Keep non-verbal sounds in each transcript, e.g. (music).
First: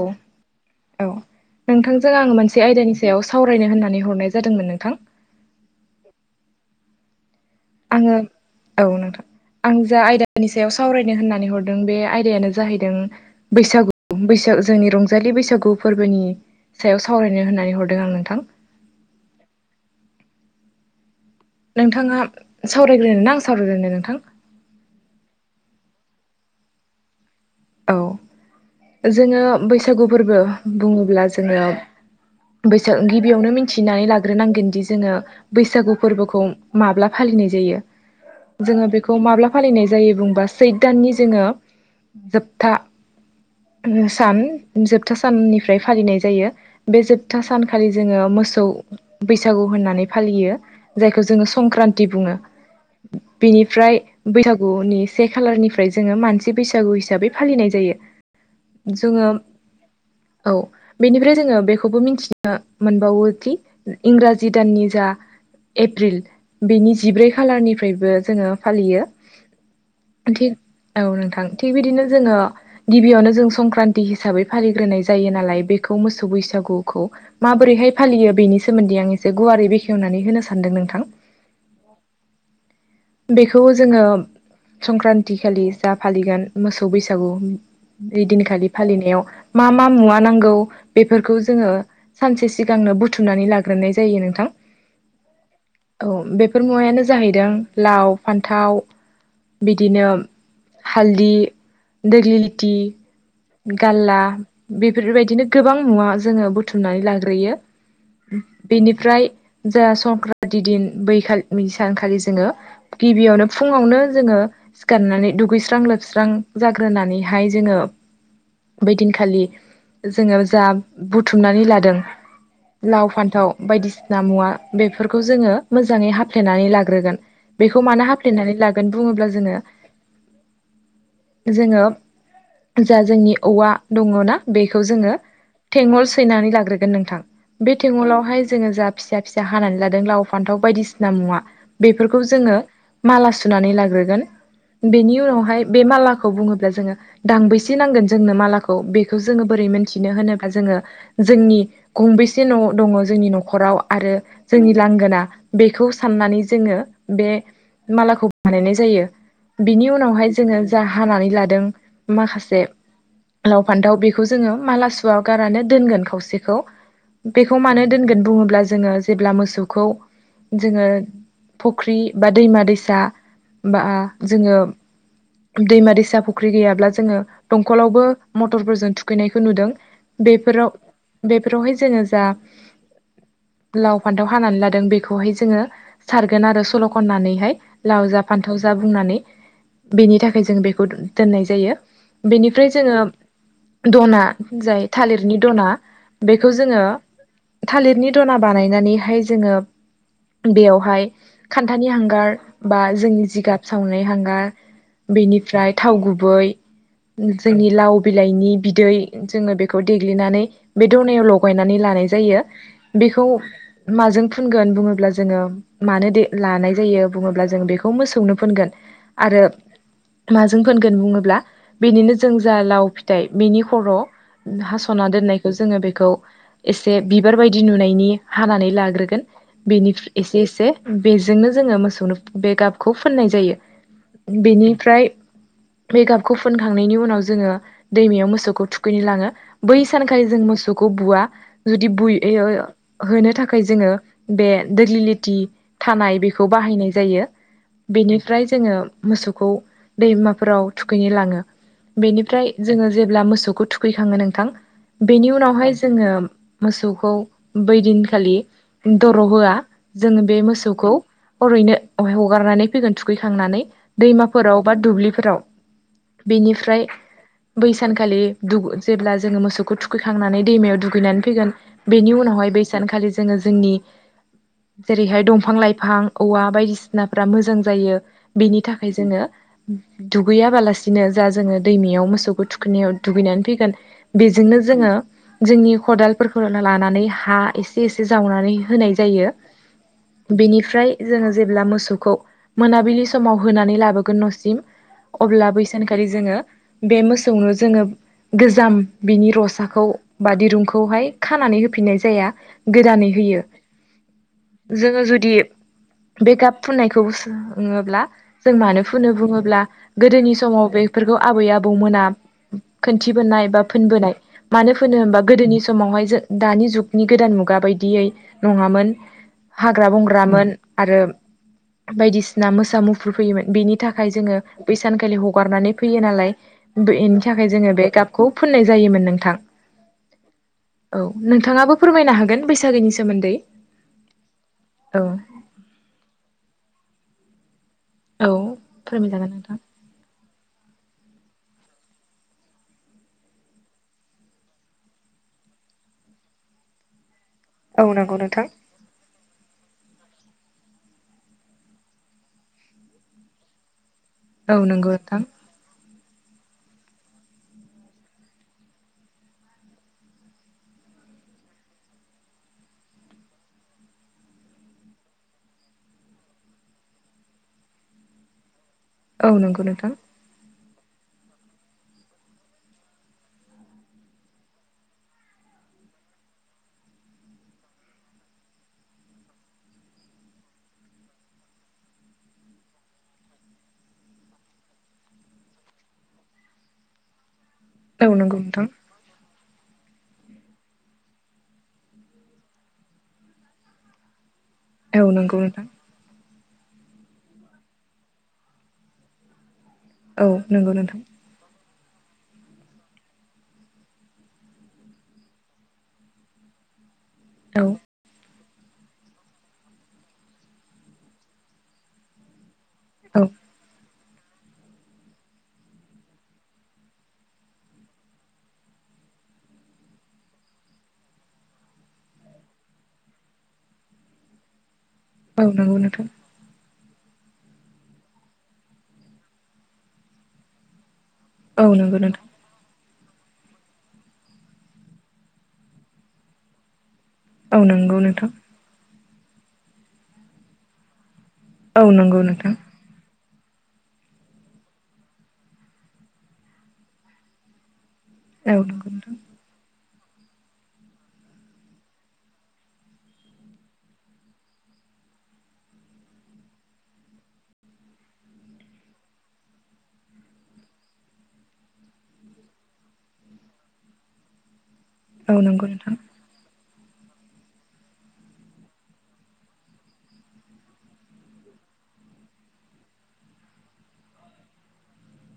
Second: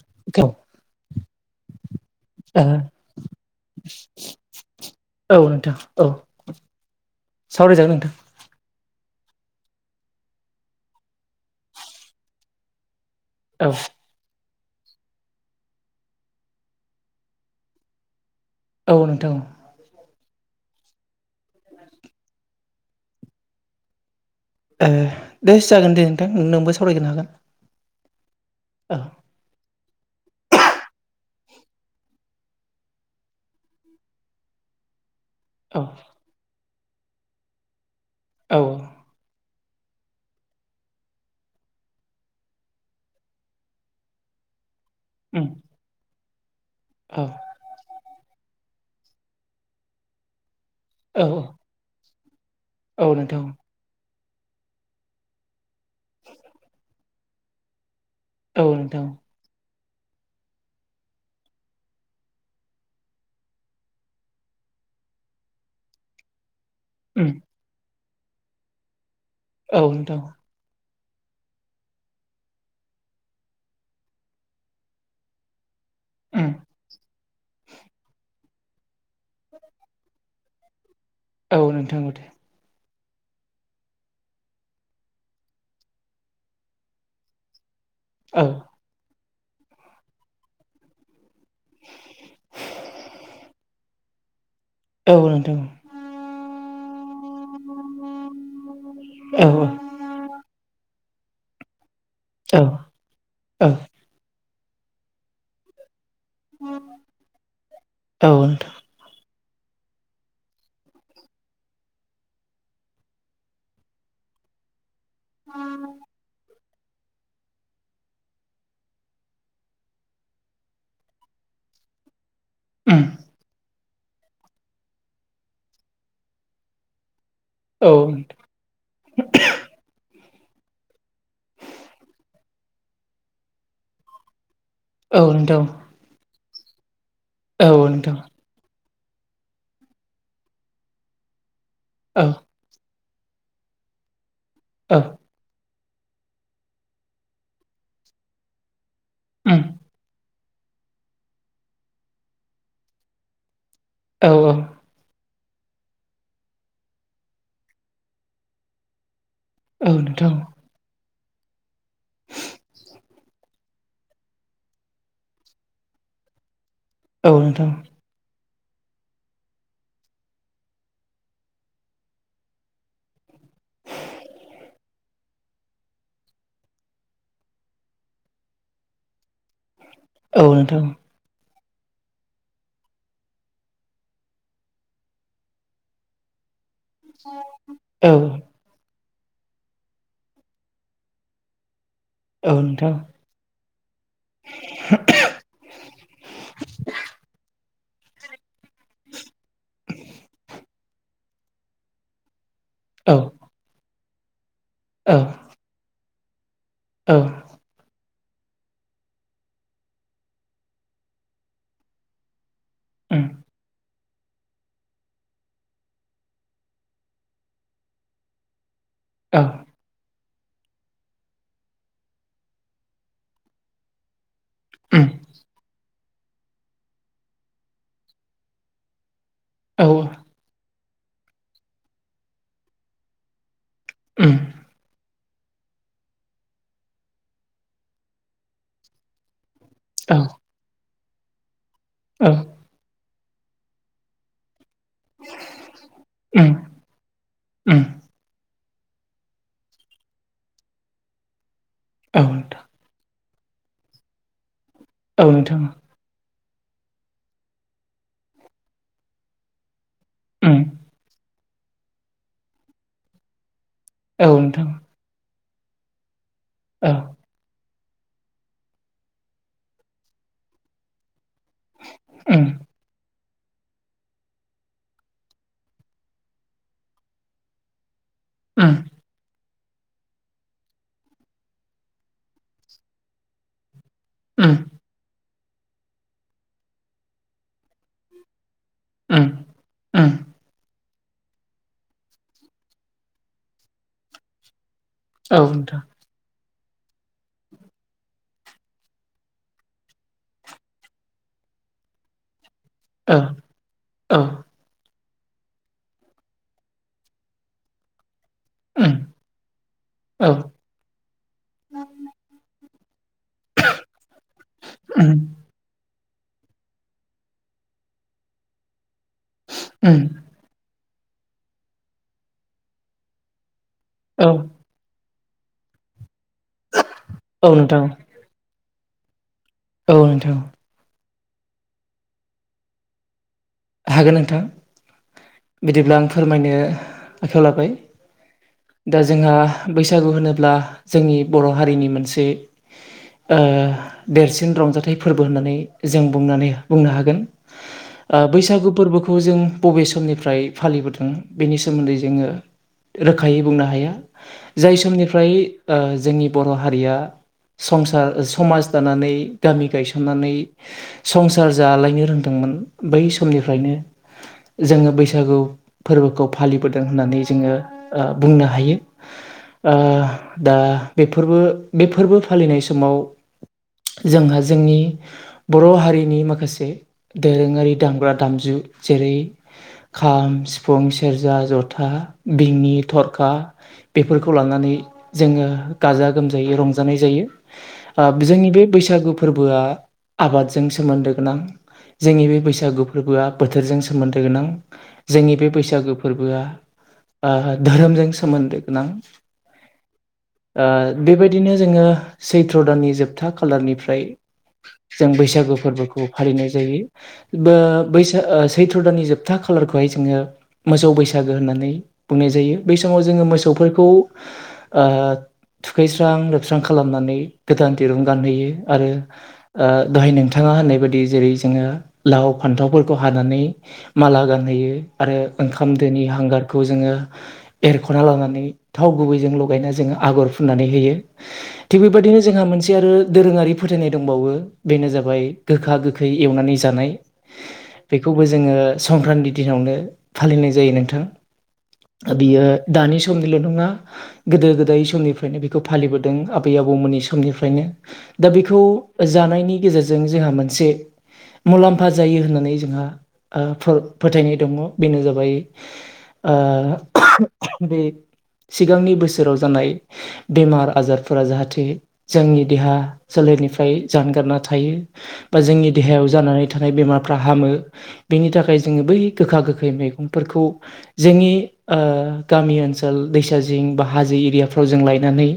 औ औ नोंथांजों आङो ओ मोनसे आयदानि सायाव सावरायनो होननानै हरनाय जादोंमोन नोंथां। औ नोंथां औ सावरायजागोन नोंथां आङो औ नोंथां आं जा आयदानि सायाव सावरायनो होननानै हरदों बे आयदायानो जाहैदों औ बैसागु बैसागु जोंनि रंजालि बैसागु फोरबोनि सायाव सावरायनो होननानै हरदों आं नोंथां। औ नोंथां नोंथाङा सावरायग्रोनो ना आं सावरायग्रोनो नोंथां? एह दे जागोन दे नोंथां नोंबो सावरायग्रोनो हागोन। औ जोङो बैसागु फोरबो बुङोब्ला जोङो बैसो गिबियावनो मिनथिनानै लाग्रोनांगोनदि जोङो औ बैसागु फोरबोखौ माब्ला फालिनाय जायो औ जोङो बेखौ माब्ला फालिनाय जायो बुंबा सैथ दाननि जोङो जोबथा सान जोबथा उम साननिफ्राय फालिनाय जायो बे औ जोबथा सानखालि जोङो मोसौ बैसागु होननानै फालियो जायखौ औ जोङो संक्रान्ति बुङो औ नोंथां बिनिफ्राय बैसागुनि से खालारनिफ्राय जोङो मानसि बैसागु हिसाबै फालिनाय जायो औ नोंथां जोङो औ बेनिफ्राय जोङो बेखौबो मिथिनो मोनबावोखि इंराजि दाननि जोबथा एप्रिल बेनि जिब्रै उम खालारनिफ्रायबो जोङो फालियो औ नोंथां थिग औ नोंथां थिग बिदिनो जोङो गिबियावनो जों संक्रान्ति हिसाबै फालिग्रोनाय जायो नालाय बे खौ मोसौ उम बैसागुखौ माबोरैहाय फालियो बेनि सोमोन्दै आं एसे गुवारै बेखेवनानै होनो सानदों नोंथां औ नोंथां मथे बेखौ जोङो संक्रान्ति खालि जा फालिगोन मोसौ बैसागु औ बैदिनखालि फालिनायाव मा मा मुवा नांगौ बेफोरखौ जोङो सानसे सिगांनो बुथुमनानै लाग्रोनाय जायो नोंथां औ नोंथां औ बेफोर मुवायानो जाहैदों लाव फान्थाव औ बिदिनो हालदि देग्लि औ लिथि औ गारला बेफोरबायदिनो गोबां नुवा जोङो बुथुमनानै लाग्रोयो औ नोंथां बेनिफ्राय जा संक्रान्ति दिन बैखा सानखालि जोङो गिबियावनो फुङावनो जोङो सिखारनानै दुगैस्रां लोबस्रां जाग्रोनानैहाय जोङो बै दिनखालि जोङो जा बुथुमनानै लादों उम लाव फान्थाव बायदिसिना मुवा बेफोरखौ जोङो मोजाङै हाफ्लेनानै लाग्रोगोन बेखौ औ मानो हाफ्लेनानै लागोन बुङोब्ला जोङो जोङो जा जोंनि औवा दङ ना बेखौ जोङो औ नोंथां थेंगल सैनानै लाग्रोगोन नोंथां औ बे नोंथां थंगलावहाय जोङो जा फिसा फिसा हानानै लादों लाव फान्थाव बायदिसिना मुवा बे खौ औ जोङो माला सुनानै लाग्रोगोन औ बेनि उनावहाय बे मालाखौ बुङोब्ला जोङो दांबैसे नांगोन जोंनो मालाखौ बेखौ जोङो उम बोरै मोनथिनो होनोब्ला जोङो जोंनि गंबेसे न' दङ जोंनि न'खराव आरो औ जोंनि लांगोना बेखौ साननानै जोङो बे मालाखौ बानायनाय जायो बिनि औ उनावहाय नोंथां जोङो जा हानानै लादों माखासे लाव फान्थाव बेखौ जोङो माला सुवा गारानो दोनगोन खावसेखौ औ बेखौ नोंथां मानो दोनगोन बुङोब्ला जोङो जेब्ला मोसौखौ जोङो फुख्रि बा दैमा दैसा बा जोङो दैमा दैसा फुख्रि गैयाब्ला जोङो दंखलावबो मटरफोरजों थुखैनायखौ नुदों औ बेफोराव नोंथां बेफोरावहाय जोङो जा लाव फान्थाव हानानै लादों बेखौहाय जोङो सारगोन आरो सल' खननानैहाय लाव औ जा फान्थाव जा बुंनानै बेनि थाखाय जों बेखौ दोननाय जायो औ बेनिफ्राय नोंथां जोङो दना जाय थालिरनि दना बेखौ जोङो थालिरनि दना बानायनानैहाय जोङो बेयावहाय खान्थानि हांगार बा औ जोंनि जिगाब सावनाय हांगार औ बेनिफ्राय थाव गुबै औ जोंनि लाव बिलाइनि बिदै जोङो बेखौ देग्लिनानै बे दनायाव लगायनानै लानाय जायो उम बेखौ माजों फुनगोन बुङोब्ला जोङो मानो देना लानाय जायो बुङोब्ला जों बेखौ मोसौनो फोनगोन औ आरो माजों फोनगोन बुङोब्ला बेनिनो जों जा लाव फिथाइ बिनि खर' उम हास'ना दोननायखौ जोङो बेखौ एसे बिबार बायदि नुनायनि हानानै लाग्रोगोन औ बेनिफ एसे एसे बेजोंनो जोङो मोसौनो बे गाबखौ फोननाय जायो उम बेनिफ्राय बे गाबखौ फुनखांनायनि उनाव जोङो दैमायाव मोसौखौ थुखैनो लाङो बै औ सानखालि जों मोसौखौ बुवा जुदि औ बुयोयो होनो थाखाय जोङो बे दोगलिलिटि थानाय बेखौ उम बाहायनाय जायो उम बेनिफ्राय जोङो‌ मोसौखौ दैमाफोराव थुखैनो लाङो औ बेनिफ्राय जोङो जेब्ला मोसौ मोसौखौ थुखैखाङो नोंथां नोंथां बेनि औ नोंथां उनावहाय जोङो मोसौखौ बैदिनखालि दर' होआ जोंङो बे उम मोसौ ओरैनो हगारनानै फैगोन थुखैखांनानै औ दैमाफोराव नोंथां बा दुब्लिफोराव बेनिफ्राय औ बैसानखालि दु जेब्ला जोङो मोसौखौ थुखैखांनानै दैमायाव दुगैनानै फैगोन बेनि उम उनावहाय बै सानखालि जोङो जोंनि‌ जेरैहाय दंफां लाइ फां औवा बायदिसिनाफ्रा मोजां जायो बेनि उम थाखाय जोङो दुगैयाबालासिनो जा जोङो दैमायाव मोसौखौ थुखैनायाव दुगैनानै फैगोन उम बेजोंनो जोङो जोंनि खदालफोरखौ लानानै हा एसे एसे जावनानै होनाय उम जायो उम बेनिफ्राय जोङो जेब्ला मोसौखौ मोना बिलि समाव होनानै लाबोगोन न'सिम औ अब्ला बै नोंथां सानखालि जोङो बे मोसौनो जोङो गोजाम बिनि रसाखौ बा दिरुंखौहाय खानानै होफिननाय जाया गोदानै औ होयो उम जोङो जुदि बे गाब फुननायखौ सोङोब्ला जों मानो फुनो बुङोब्ला औ गोदोनि समाव बेफोरखौ आबै आबौमोना दिथिबोनाय बा फोनबोनाय मानो फोनो उम होनबा गोदोनि समावहाय जों दानि जुगनि गोदान मुगा बायदियै नङामोन हाग्रा औ बंग्रामोन आरो बायदिसिना मोसा मुफुर फैयोमोन बेनि थाखाय जोङो बै सानखालि ह हगारनानै फैयो नालाय बेनि थाखाय औ जोङो नोंथां बे गाबखौ फोननाय जायोमोन नोंथां । औ नोंथां। औ नोंथाङाबो फोरमायनो हागोन बैसागोनि सोमोन्दै हागोन नोंथां औ बिदिब्ला आं फोरमायनो आखायाव लाबाय। औ दा फोरमायजागोन जोंहा नोंथां बैसागु होनोब्ला जोंनि बर' हारिनि मोनसे ओ देरसिन रंजाथाइ फोरबो होननानै जों बुंनानै बुंनो हागोन । औ नंगौ नों बैसागु फोरबोखौ जों बबे समनिफ्राय फालिबोदों बेनि सोमोन्दै जोङो रोखायै बुंनो हाया औ जाय नंगौ नोंथां समनिफ्राय ओ जोंनि बर' हारिया संसार समाज दानानै गामि गायसननानै संसार जालायनो रोंदों मोन बै समनिफ्रायनो जोङो बैसागु फोरबोखौ फालिबोदों होननानै जोङो ओ बुंनो हायो औ नंगौ । नोंथां ओ दा बेफोरबो बे फोरबो फालिनाय समाव जोंहा जोंनि बर' हारिनि माखासे दोरोङारि दामग्रा दामजु जेरै खाम सिफुं सेरजा जथा बिंनि थरखा खा बेफोरखौ लानानै जोङो गाजा गोमजायै रंजानाय जायो। ओ औ नंगौ जोंनि बे नोंथां बैसागु फोरबोआ आबादजों सोमोन्दो गोनां जोंनि बे बैसागु फोरबोआ बोथोरजों सोमोन्दो गोनां औ जोंनि नंगौ बे नोंथां बैसागो फोरबोआ ओ धोरोमजों सोमोन्दो गोनां। औ ओ नंगौ नोंथां बेबायदिनो जोङो सैथ्र' दाननि जोबथा खालारनिफ्राय जों बैसागु फोरबोखौ फालिनाय जायो बा औ बैसाग ओ सैथ्र' दाननि जोबथा खालारखौहाय जोङो मोसौ बैसागो होननानै बुंनाय जायो। बै समाव औ जोङो मोसौफोरखौ ओ थुखैस्रां लोबस्रां खालामनानै गोदान दिरुं गानहैयो आरो ओ दहाय नोंथाङा ङा होननाय बादि जेरै जोङो लाव फान्थाव फोर खौ हानानै माला गानहैयो आरो औ ओंखाम नंगौ दोनि नोंथां हांगारखौ जोङो एरख'ना लानानै थाव गुबैजों लगायना जोङो आगर फुननानै होयो औ थिग नंगौ बेबायदिनो नोंथां जोंहा मोनसे आरो दोरोङारि फोथायनाय दंबावो बेनो जाबाय गोखा गोखै एवनानै जानाय औ नंगौ नोंथां बेखौबो जोङो संक्रान्ति दिनावनो फालिनाय जायो नोंथां औ ओ नंगौ बियो नोंथां दानि समनिल' नङा गोदो गोदाय समनिफ्रायनो बेखौ फालिबोदों आबै आबौमोननि समनिफ्रायनो दा औ बेखौ जानायनि गेजेरजों जोंहा मोनसे मुलाम्फा जायो होननानै जोंहा ओ फोथायनाय दङ बेनो जाबाय ओ बे सिगांनि बोसोराव जानाय बेमार आजारफोरा जाहाथे जोंनि देहा सोले रनिफ्राय जानगारना थायो बा नंगौ जोंनि नोंथां देहायाव जानानै थानाय बेमारफ्रा हामो बेनि थाखाय जोङो बै ओनसोल दैसा जिं बा हाजो एरियाफ्राव जों लगायनानै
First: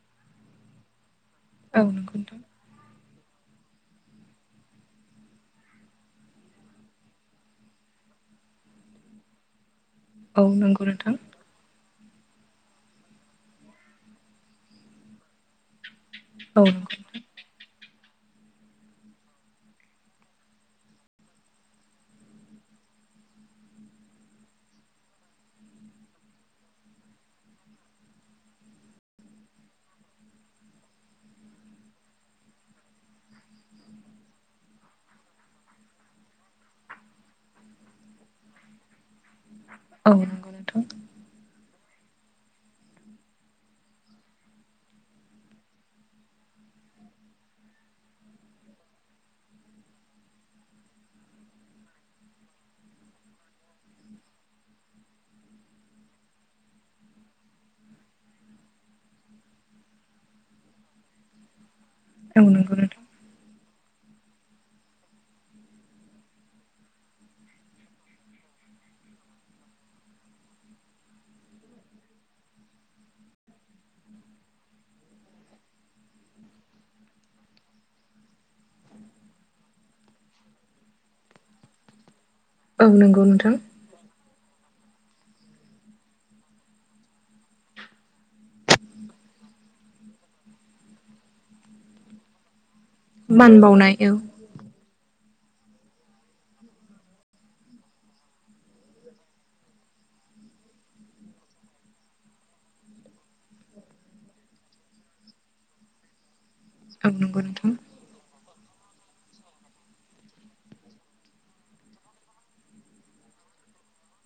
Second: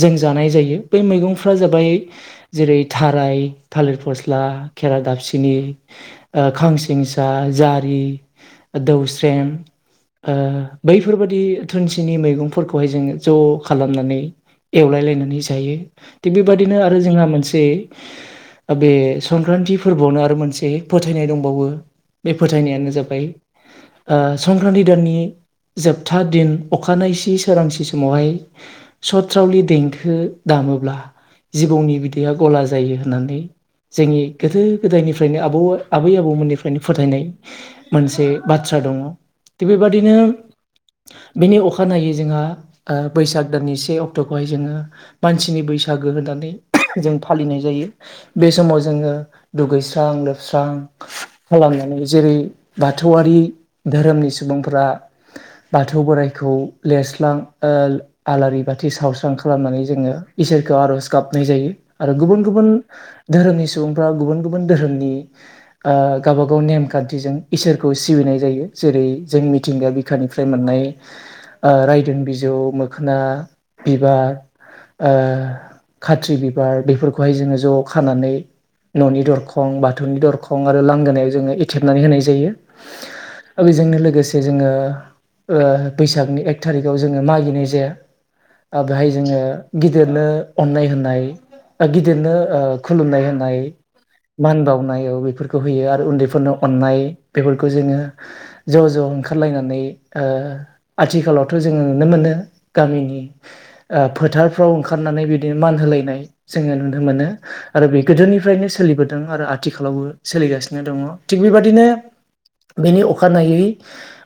जों जानाय जायो बै मैगं औ फ्रा‌जाबाय नंगौ नोंथां जेरै थाराय थालिर फस्ला खेरा दाफिनि ओ खांसिंसा जारि दौस्रेम ओ औ नंगौ नोंथां बैफोरबायदि थुुनसिनि मैगंफोरखौहाय जोङो ज' खालामनानै एवलायलायनानै जायो थिग औ नंगौ बेबादिनो आरो नोंथां जोंहा मोनसे बे संक्रान्ति फोरबोआवनो आरो मोनसे फोथायनाय दंबावो बे फोथायनायानो जाबाय ओ संक्रान्ति दाननि जोबथा दिन अखानायसि सोरांसि समावहाय सथ्रावलि देंखो दाम मोब्ला जिबौनि बिदैया गला जायो होननानै जोंनि गोदो गोदायनिफ्रायनो आबौ आबै आबौमोननिफ्रायनो फोथायनाय मोनसे बाथ्रा दङ बेबादिनो औ नंगौ औ नंगौ नोंथां बिनि अखा नायै जोंहा बैसाग दाननि से अक्ट'खौहाय जोङो मानसिनि बैसागो होनानै जों फालिनाय जायो बे समाव जोङो दुगैस्रां लोबस्रां खालामनानै जेरै बाथौआरि धोरोमनि सुबुंफोरा बाथौ बोराइ खौ लेस्लां ओ आलारि बाथि सावस्रां खालामनानै जोङो इसोरखौ आर'ज गाब गाबनाय जायो आरो औ गुबुन गुबुन नंगौ नोंथां धोरोमनि सुबुंफ्रा गुबुन गुबुन धोरोमनि ओ गावबा गाव नेमखान्थिजों इसोरखौ सिबिनाय जायो जेरै जों मिथिंगाया बिखानिफ्राय मोननाय ओ रायदों बिजौ मोखोना बिबार ओ खाथ्रि बिबार बेफोरखौहाय जोङो ज' खानानै न'नि दरखं बाथ थौनि दरखं आरो लांगोनायाव जोङो एथेबनानै होनाय जायो औ नंगौ नोंथां आरो बेजोंनो लोगोसे जे जोङो ओ बैसागनि एक थारिखआव जोङो मागिनाय जाया ओ बेहाय जोङो गिदिरनो अननाय होननाय ओ गिदिरनो ओ खुलुमनाय मान होननाय बावनाय औ मान बाव बेफोरखौ होयो आरो उन्दैफोरनो अननाय बेफोरखौ जोङो ज' ज' ओंखारलायनानै ओ आथिखालावथ' जोङो नुनो मोनो गामिनि फोथारफ्राव ओंखारनो नानै बिनो मान होलायनाय जोङो नुनो औ मोनो नंगौ नोंथां आरो बे गोदोनिफ्रायनो सोलिबोदों आरो आथिखालावबो सोलिगासिनो दङ थिग बेबादिनो बेनि अखानायै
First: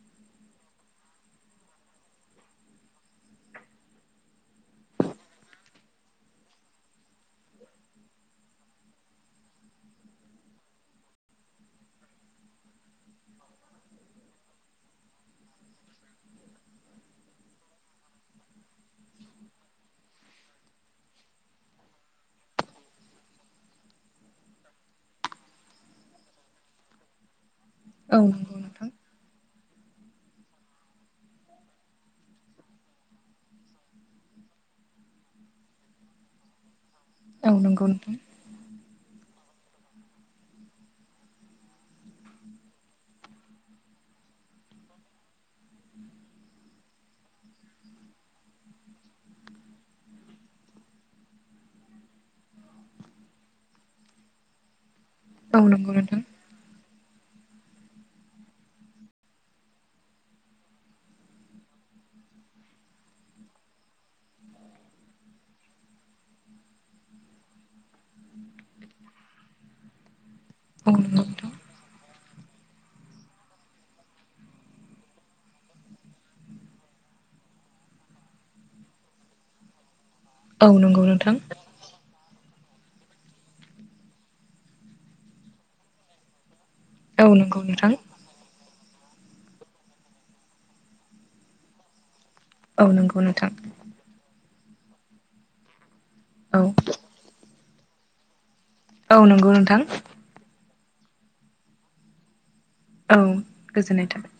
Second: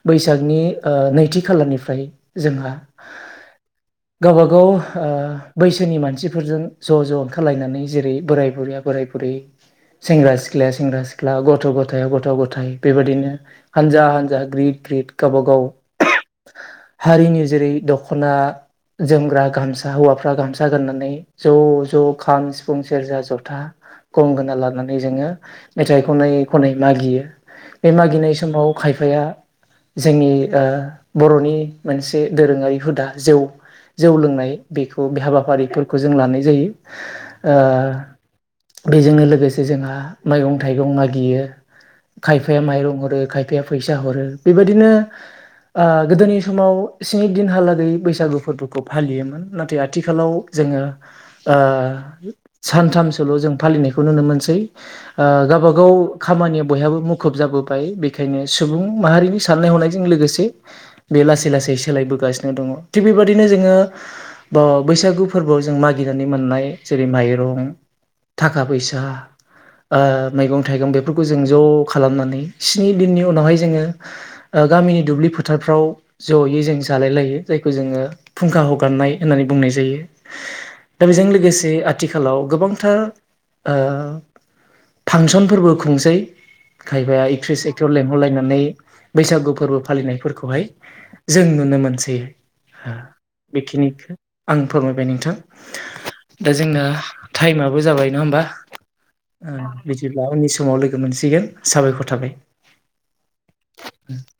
बैसागनि ओ नैथि खालारनिफ्राय जोंहा (inaudible) गावबा गाव ओ बैसोनि मानसिफोरजों ज' ज' ओंखारलायनानै जेरै बोराय बुरै बोराय बुरै सेंग्रा सिख्लाया सेंग्रा सिख्ला गथ' गथाया गथ' गथाय बेबायदिनो हानजा हानजा ग्रिद ग्रिद गावबा गाव हारिनि जेरै दख'ना जोमग्रा गामसा हौवाफ्रा गामसा गाननानै ज' ज' खाम, सिफुं, सेरजा, जथा, गंगोना लाना जोङो मेथाइ खनै खनै मागियो बे औ मागिनाय नंगौ समाव नोंथां खायफाया जोंनि ओ बर'नि मोनसे दोरोङारि हुदा जौ जौ लोंनाय बेखौ बे हाबाफारिफोरखौ जों लानाय जायो। औ ओ नंगौ नोंथां। बेजोंनो लोगोसे जोंहा मैगं-थाइगं मागियो खायफाया माइरं हरो खायफाया फैसा हरो बेबायदिनो ओ गोदोनि समाव स्नि दिनहालागै बैसागु फोरबोखौ फालियोमोन नाथाय आथिखालाव जोंङो ओ सानथामसोल' जों फालिनायखौ नुनो मोनसै ओ औ गावबा नंगौ गाव नोंथां खामानिया बयहाबो मु मुखुब जाबोबाय बेखायनो सुबुं माहारिनि साननाय हनायजों लोगोसे बे लासै लासै सोलायबो गासिनो दं थिग बेबायदिनो जोङो अ बैसागु फोरबोआव जों मागिनानै मोननाय जेरै मा इरं थाखा-फैसा ओ मैगं-थाइगं औ नंगौ बेफोरखौ जों नोंथां ज' खालामनानै स्नि दिननि उनावहाय जोङो ओ गामिनि दुब्लि फोथारफ्राव जयै जों जालाय लायो जायखौ जोङो फुंखा हगारनाय होननानै बुंनाय जायो। औ नंगौ दा नोंथां औ नंगौ बेजों नोंथां लोगोसे आथि खालाव गोबांथार ओ फांसनफोरबो खुंसै खायफाया औ नंगौ एकथ्रिस एक्टर नोंथां लेंहरलायनानै बैसागु फोरबो फालिनायफोरखौहाय जों नुनो मोनसै बेखिनिखौ आं फोरमायबाय नोंथां। दा औ जोंना टाइमाबो जाबाय नङा होमबा औ नंगौ नोंथां बिदिब्ला उननि समाव लोगो मोनसिगोन साबायखर थाबाय। औ गोजोननाय थाबाय।